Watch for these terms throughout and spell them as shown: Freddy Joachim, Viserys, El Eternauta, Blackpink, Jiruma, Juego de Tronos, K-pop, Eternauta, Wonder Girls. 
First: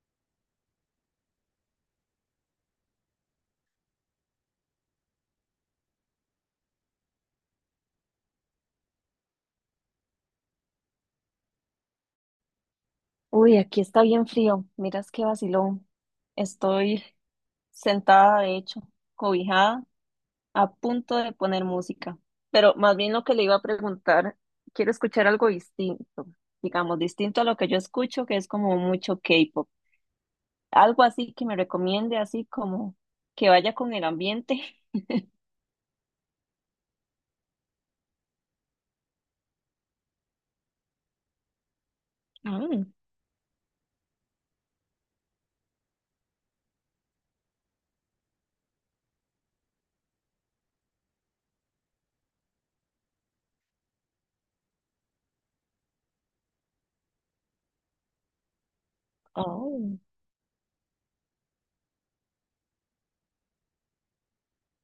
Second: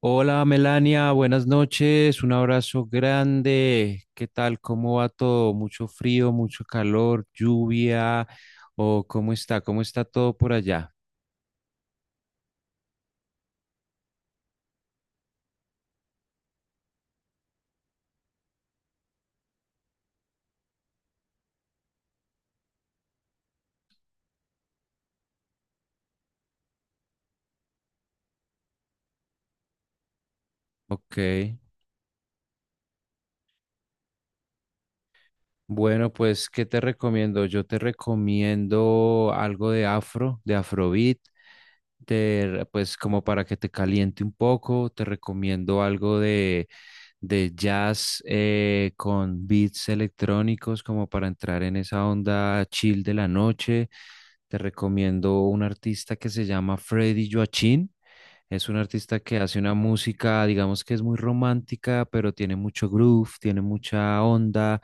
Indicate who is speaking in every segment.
Speaker 1: Hola Melania, buenas noches, un abrazo grande. ¿Qué tal? ¿Cómo va todo? ¿Mucho frío, mucho calor, lluvia? ¿O cómo está? ¿Cómo está todo por allá?
Speaker 2: Uy, aquí está bien frío. Miras qué vacilón. Estoy sentada, de hecho, cobijada, a punto de poner música. Pero más bien lo que le iba a preguntar, quiero escuchar algo distinto, digamos, distinto a lo que yo escucho, que es como mucho K-pop. Algo
Speaker 1: Ok.
Speaker 2: así que me recomiende, así como que vaya con el ambiente.
Speaker 1: Bueno, pues, ¿qué te recomiendo? Yo te recomiendo algo de afro, de afrobeat, pues como para que te caliente un poco, te recomiendo algo de jazz con beats electrónicos como para entrar en esa onda chill de la noche. Te recomiendo un artista que se llama Freddy Joachim. Es un artista que
Speaker 2: Ah,
Speaker 1: hace una
Speaker 2: oh.
Speaker 1: música, digamos que es muy romántica, pero tiene mucho groove, tiene mucha onda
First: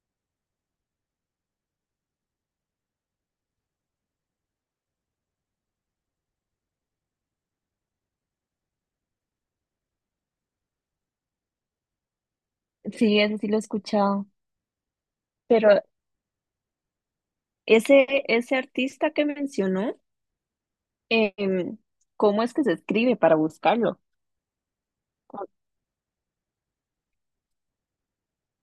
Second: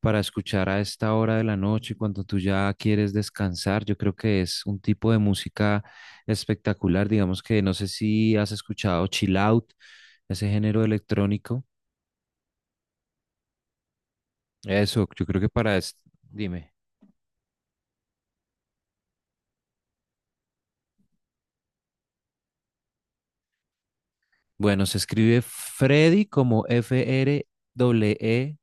Speaker 1: para escuchar a esta hora de la noche cuando tú ya quieres descansar. Yo creo que es un tipo de música espectacular, digamos que no sé si has escuchado chill out, ese género electrónico.
Speaker 2: Sí, ese sí lo he escuchado.
Speaker 1: Eso, yo creo que
Speaker 2: Pero
Speaker 1: para dime.
Speaker 2: ese artista que mencionó, em, ¿cómo es que se escribe para buscarlo?
Speaker 1: Bueno, se escribe Freddy como F R W E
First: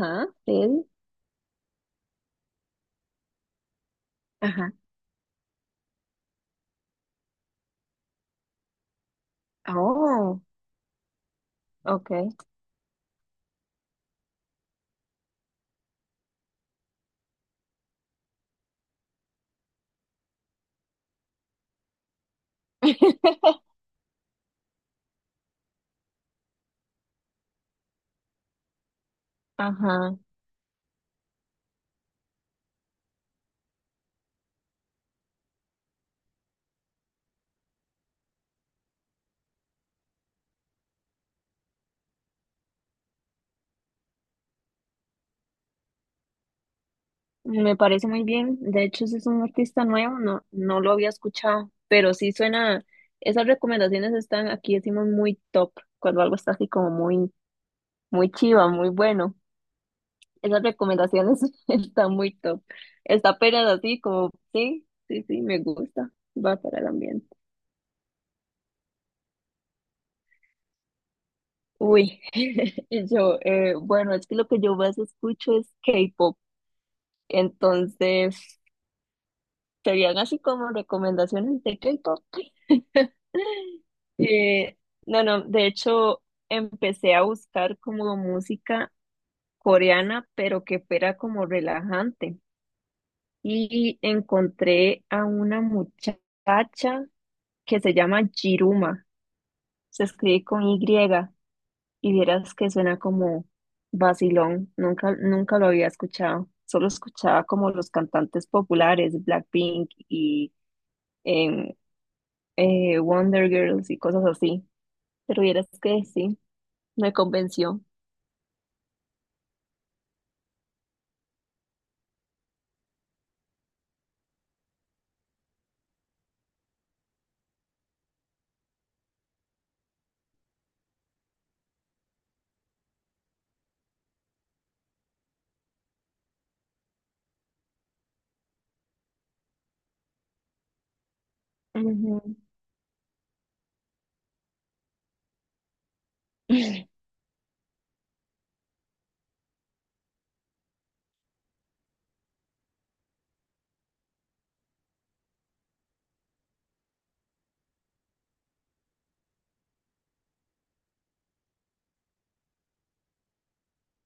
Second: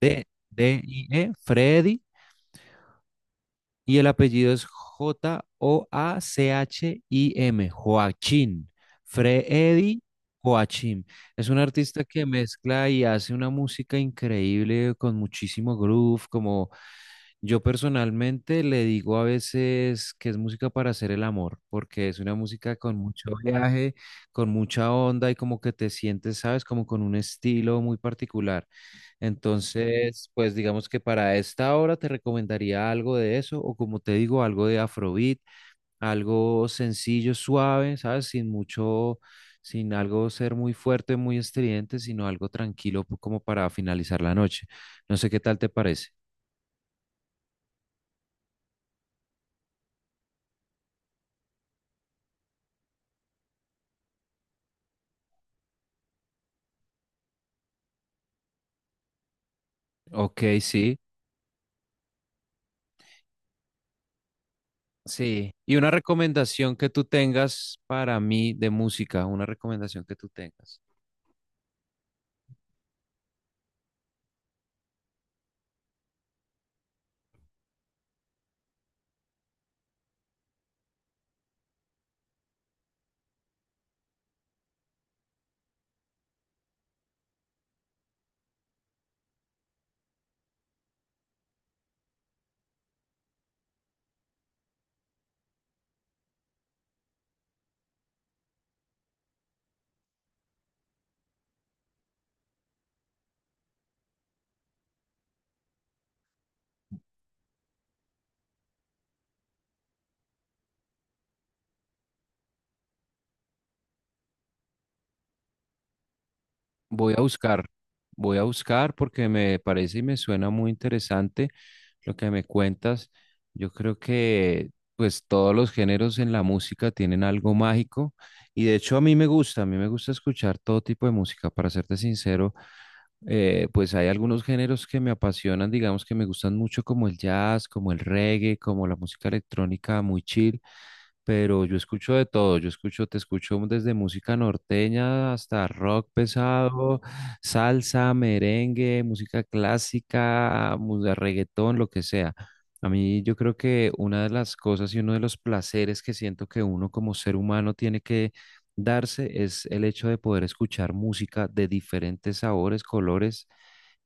Speaker 1: D D
Speaker 2: él.
Speaker 1: I E, Freddy. Y el apellido es
Speaker 2: Ajá.
Speaker 1: JOACHIM, Joachim. Freddy
Speaker 2: Oh,
Speaker 1: Joachim. Es un artista
Speaker 2: ok.
Speaker 1: que mezcla y hace una música increíble con muchísimo groove, como yo personalmente le digo a veces que es música para hacer el amor, porque es una música con mucho viaje, con mucha onda y como que te sientes, ¿sabes? Como con un estilo muy particular.
Speaker 2: Ajá.
Speaker 1: Entonces, pues digamos que para esta hora te recomendaría algo de eso, o como te digo, algo de afrobeat, algo sencillo, suave, ¿sabes? Sin mucho, sin algo ser muy fuerte, muy estridente, sino algo tranquilo como para finalizar la noche. No sé qué tal te parece.
Speaker 2: Me parece muy bien. De hecho, ese es un artista nuevo, no, no lo había escuchado, pero sí suena, esas recomendaciones están aquí, decimos muy top, cuando algo está así como muy, muy chiva, muy bueno.
Speaker 1: Ok,
Speaker 2: Esas
Speaker 1: sí.
Speaker 2: recomendaciones están muy top. Está apenas así como, sí, sí, sí,
Speaker 1: Sí,
Speaker 2: me
Speaker 1: y una
Speaker 2: gusta. Va
Speaker 1: recomendación
Speaker 2: para el
Speaker 1: que tú
Speaker 2: ambiente.
Speaker 1: tengas para mí de música, una recomendación que tú tengas.
Speaker 2: Uy, y yo, bueno, es que lo que yo más escucho es K-pop. Entonces, serían así como recomendaciones de K-pop. Eh, no, no, de hecho, empecé a buscar como música coreana, pero que fuera como relajante. Y encontré a una muchacha que se llama Jiruma. Se escribe con Y y vieras que suena como vacilón. Nunca, nunca lo había escuchado. Solo escuchaba como los cantantes populares, Blackpink y em, Wonder Girls y cosas así. Pero vieras que sí, me
Speaker 1: Voy a buscar,
Speaker 2: convenció.
Speaker 1: voy a buscar porque me parece y me suena muy interesante lo que me cuentas. Yo creo que pues todos los géneros en la música tienen algo mágico y de hecho a mí me gusta, a mí me gusta escuchar todo tipo de música, para serte sincero. Pues hay algunos géneros que me apasionan, digamos que me gustan mucho, como el jazz, como el reggae, como la música electrónica muy chill. Pero yo escucho
Speaker 2: Ujú.
Speaker 1: de todo, yo escucho, te escucho desde música norteña hasta rock pesado, salsa, merengue, música clásica, música reggaetón, lo que sea. A mí yo creo que una de las cosas y uno de los placeres que siento que uno como ser humano tiene que darse es el hecho de poder escuchar música de diferentes sabores, colores,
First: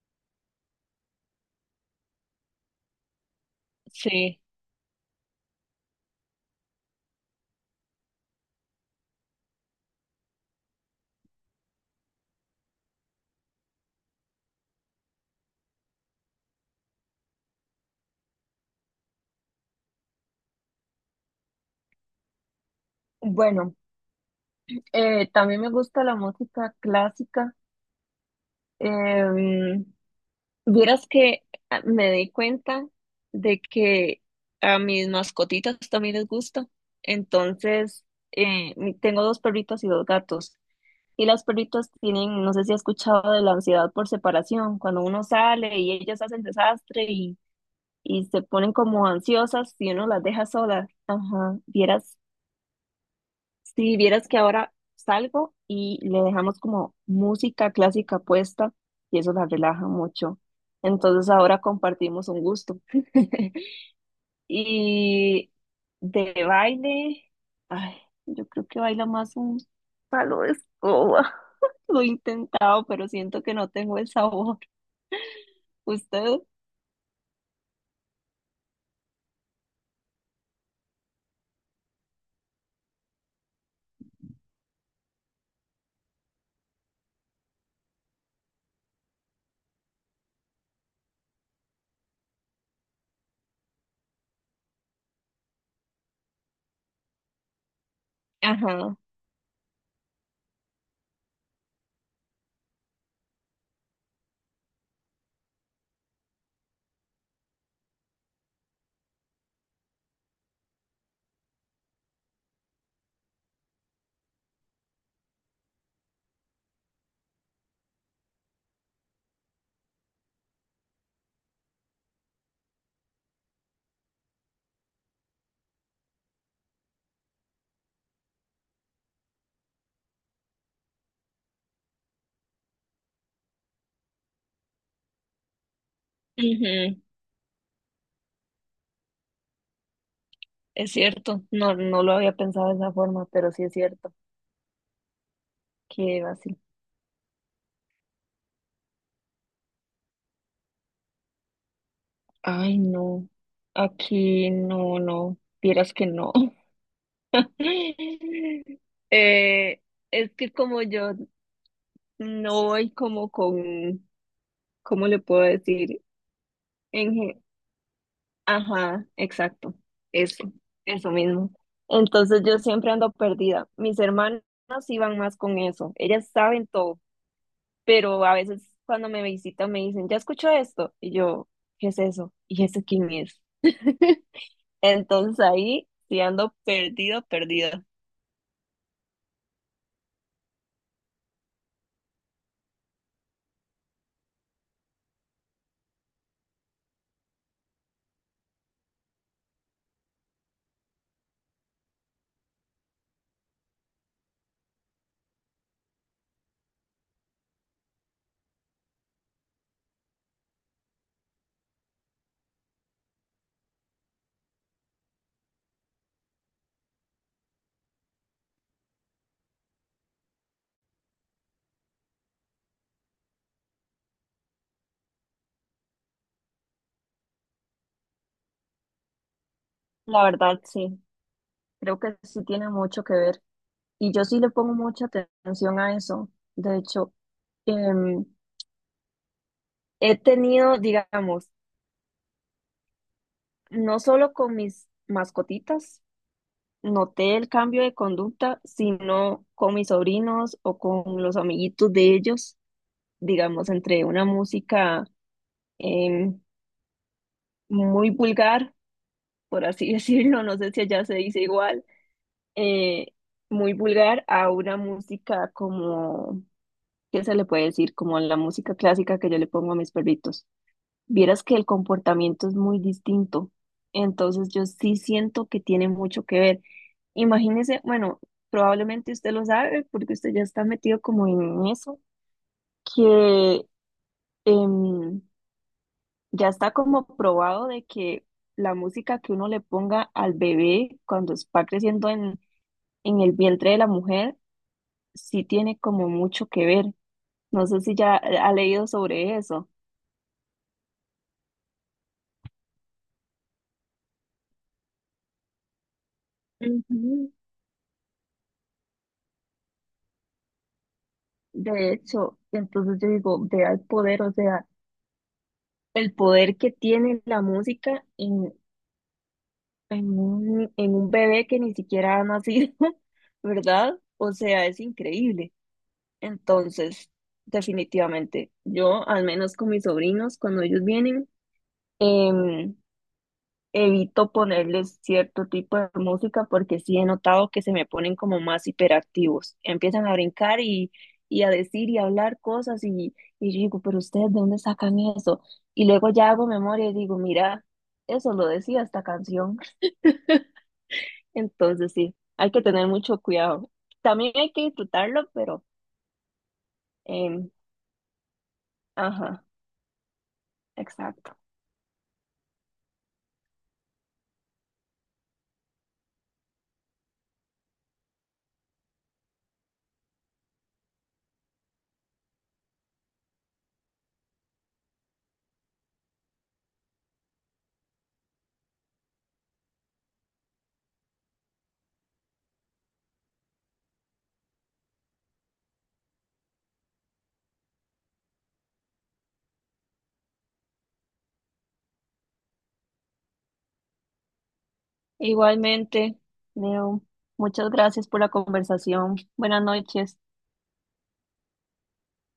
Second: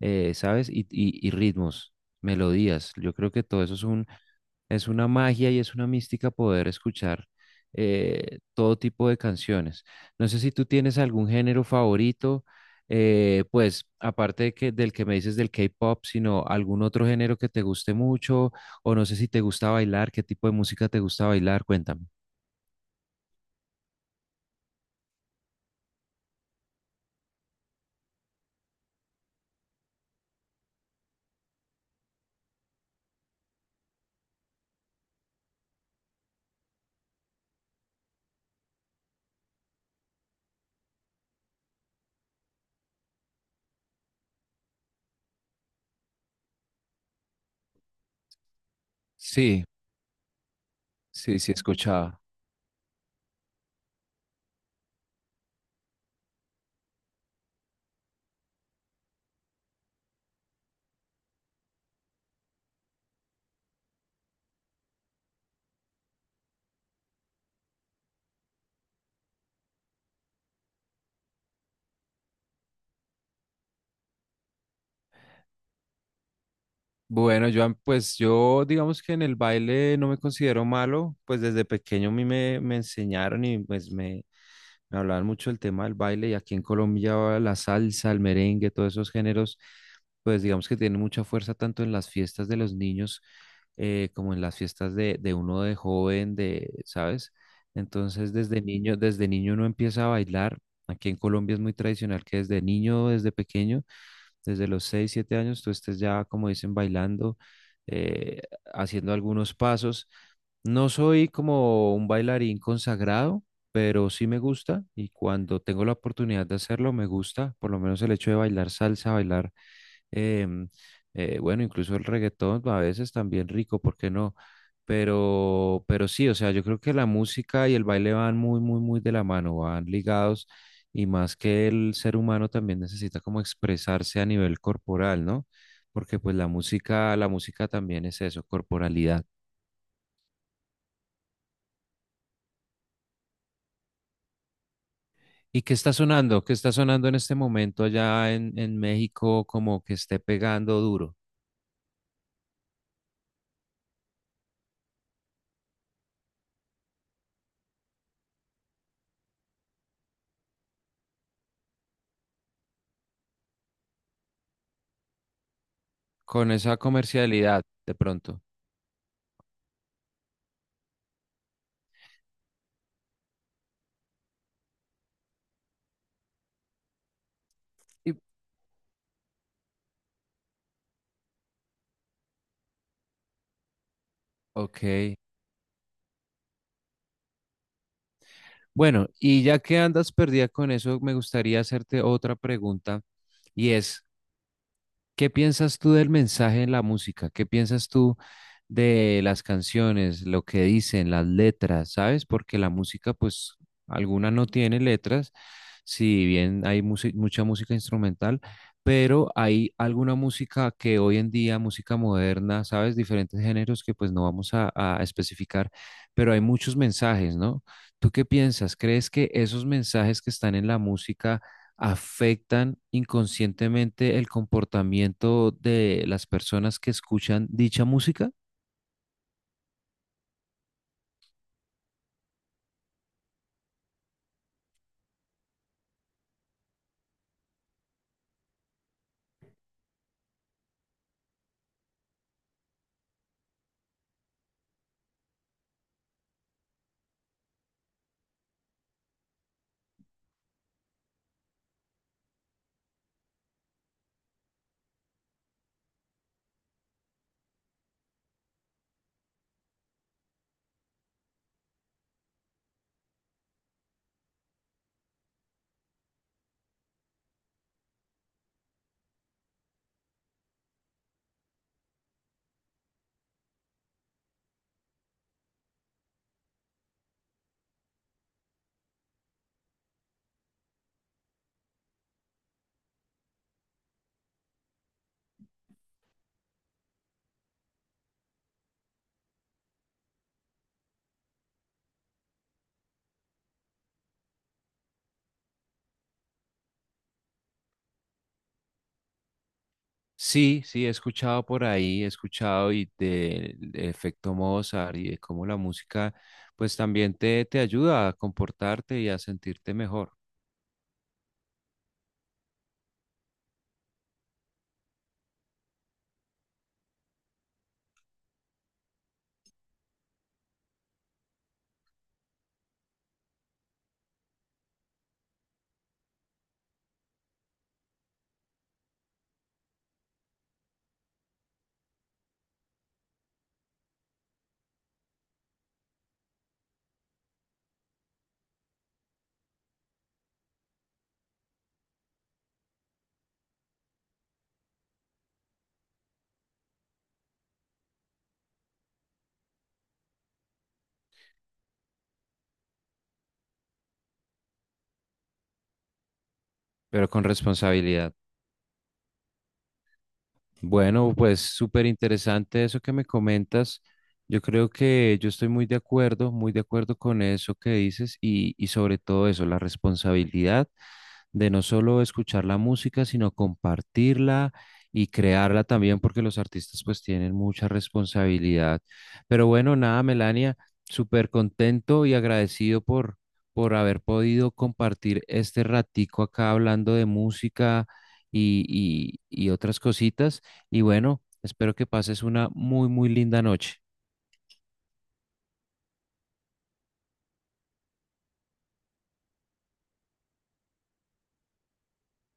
Speaker 1: ¿sabes? Y y ritmos, melodías. Yo creo que todo eso es un
Speaker 2: Sí.
Speaker 1: es una magia y es una mística poder escuchar todo tipo de canciones. No sé si tú tienes algún género favorito, pues aparte de del que me dices del K-pop, sino algún otro género que te guste mucho, o no sé si te gusta bailar, qué tipo de música te gusta bailar, cuéntame.
Speaker 2: Bueno, también me gusta la música clásica. Em, vieras que ah, me di cuenta de que a mis mascotitas también les gusta. Entonces, mi- tengo 2 perritas y 2 gatos. Y las perritas tienen, no sé si has escuchado de la ansiedad por separación, cuando uno sale y ellas hacen desastre y se ponen como
Speaker 1: Sí,
Speaker 2: ansiosas si uno las deja solas.
Speaker 1: sí, sí,
Speaker 2: Ajá, vieras,
Speaker 1: escuchaba.
Speaker 2: si vieras que ahora salgo y le dejamos como música clásica puesta y eso las relaja mucho. Entonces ahora compartimos un gusto. Y de baile, ay, yo creo que baila más un palo de escoba. Lo he intentado, pero siento que no tengo el sabor. ¿Usted?
Speaker 1: Bueno, Joan, pues yo digamos que en el baile no me considero malo, pues desde pequeño a mí me enseñaron y pues me hablaban mucho del tema del baile y aquí en Colombia la salsa, el merengue, todos esos géneros, pues digamos que tienen mucha fuerza tanto en las fiestas de los niños como en las fiestas de uno de joven, de, ¿sabes? Entonces
Speaker 2: Ajá.
Speaker 1: desde niño uno empieza a bailar. Aquí en Colombia es muy tradicional que desde niño, desde pequeño desde los 6 7 años tú estés ya, como dicen, bailando, eh, haciendo algunos pasos. No soy como un bailarín consagrado, pero sí me gusta y cuando tengo la oportunidad de hacerlo, me gusta, por lo menos el hecho de bailar salsa, bailar em, bueno, incluso el reggaetón a veces también rico, ¿por qué no? Pero sí, o sea, yo creo que la música y el baile van muy, muy, muy de la mano, van ligados y más que el ser humano también necesita como expresarse a nivel corporal, ¿no? Porque pues
Speaker 2: Ujú.
Speaker 1: la música también es eso, corporalidad.
Speaker 2: Es cierto, no, no lo había pensado de esa forma, pero sí es cierto
Speaker 1: ¿Y qué está
Speaker 2: que era
Speaker 1: sonando? ¿Qué
Speaker 2: así.
Speaker 1: está sonando en este momento allá en México como que esté pegando duro?
Speaker 2: Ay, no, aquí no, no, vieras que no. Eh, es que como yo no voy como con, ¿cómo le puedo decir?
Speaker 1: Con esa
Speaker 2: En, ge-
Speaker 1: comercialidad, de pronto.
Speaker 2: ajá, exacto, eso, eso mismo. Entonces yo siempre ando perdida. Mis hermanas iban más con eso, ellas saben todo
Speaker 1: Y
Speaker 2: pero a veces cuando me visitan me dicen, ya escucho esto, y yo, ¿qué es eso? ¿Y ese quién es?
Speaker 1: Ok.
Speaker 2: Entonces ahí sí ando perdido, perdida.
Speaker 1: Bueno, y ya que andas perdida con eso, me gustaría hacerte otra pregunta y es, ¿qué piensas tú del mensaje en la música? ¿Qué piensas tú de las canciones, lo que dicen, las letras, ¿sabes? Porque la música, pues, alguna no tiene letras, si bien hay mucha música instrumental, pero hay alguna música que hoy en día, música moderna, ¿sabes? Diferentes géneros que pues no vamos a especificar, pero hay muchos mensajes, ¿no? ¿Tú qué piensas? ¿Crees que esos mensajes que están en la música afectan inconscientemente el comportamiento de las personas que escuchan dicha música?
Speaker 2: La verdad, sí, creo que sí tiene mucho que ver. Y yo sí le pongo mucha atención a eso. De hecho, em, he tenido, digamos, no solo con mis mascotitas, noté el cambio de conducta, sino con mis sobrinos o con los amiguitos de ellos, digamos, entre una música em, muy vulgar, por así decirlo, no sé si allá se dice igual, eh, muy vulgar a una música como, ¿qué se le puede decir? Como la música clásica que yo le pongo a mis perritos. Vieras que el comportamiento es muy distinto, entonces yo sí siento que tiene mucho que ver. Imagínese, bueno, probablemente usted lo sabe porque usted ya está metido como en eso, que... em, ya está como probado de que la música que uno le ponga al bebé cuando va creciendo en el vientre de la mujer, sí tiene como mucho que ver. No sé si ya ha leído sobre eso.
Speaker 1: Sí, sí, he escuchado por ahí, he escuchado y del efecto Mozart y de cómo la música pues también
Speaker 2: Ujú.
Speaker 1: te ayuda a comportarte y a sentirte mejor,
Speaker 2: De hecho, entonces yo digo, vea el poder, o sea, el poder que tiene la música en un bebé que ni siquiera ha nacido, ¿verdad? O sea, es increíble. Entonces, definitivamente, yo al menos con mis sobrinos, cuando ellos vienen, em, evito ponerles cierto tipo de música porque sí he notado que se me ponen como más hiperactivos. Empiezan a brincar y a decir y a hablar cosas y yo digo, pero ustedes, ¿de dónde sacan eso? Y luego ya hago memoria y digo, mira, eso lo decía esta canción. Entonces, sí, hay que tener mucho cuidado. También hay que disfrutarlo, pero,
Speaker 1: pero con
Speaker 2: em,
Speaker 1: responsabilidad.
Speaker 2: ajá,
Speaker 1: Bueno,
Speaker 2: exacto.
Speaker 1: pues súper interesante eso que me comentas. Yo creo que yo estoy muy de acuerdo con eso que dices y sobre todo eso, la responsabilidad de no solo escuchar la música, sino compartirla y crearla también, porque los artistas pues tienen mucha responsabilidad. Pero bueno, nada, Melania, súper contento y agradecido por haber podido compartir este ratico acá hablando de música y, y otras cositas. Y bueno, espero que pases una muy, muy linda noche.
Speaker 2: Igualmente, Leo, muchas gracias por la conversación. Buenas noches.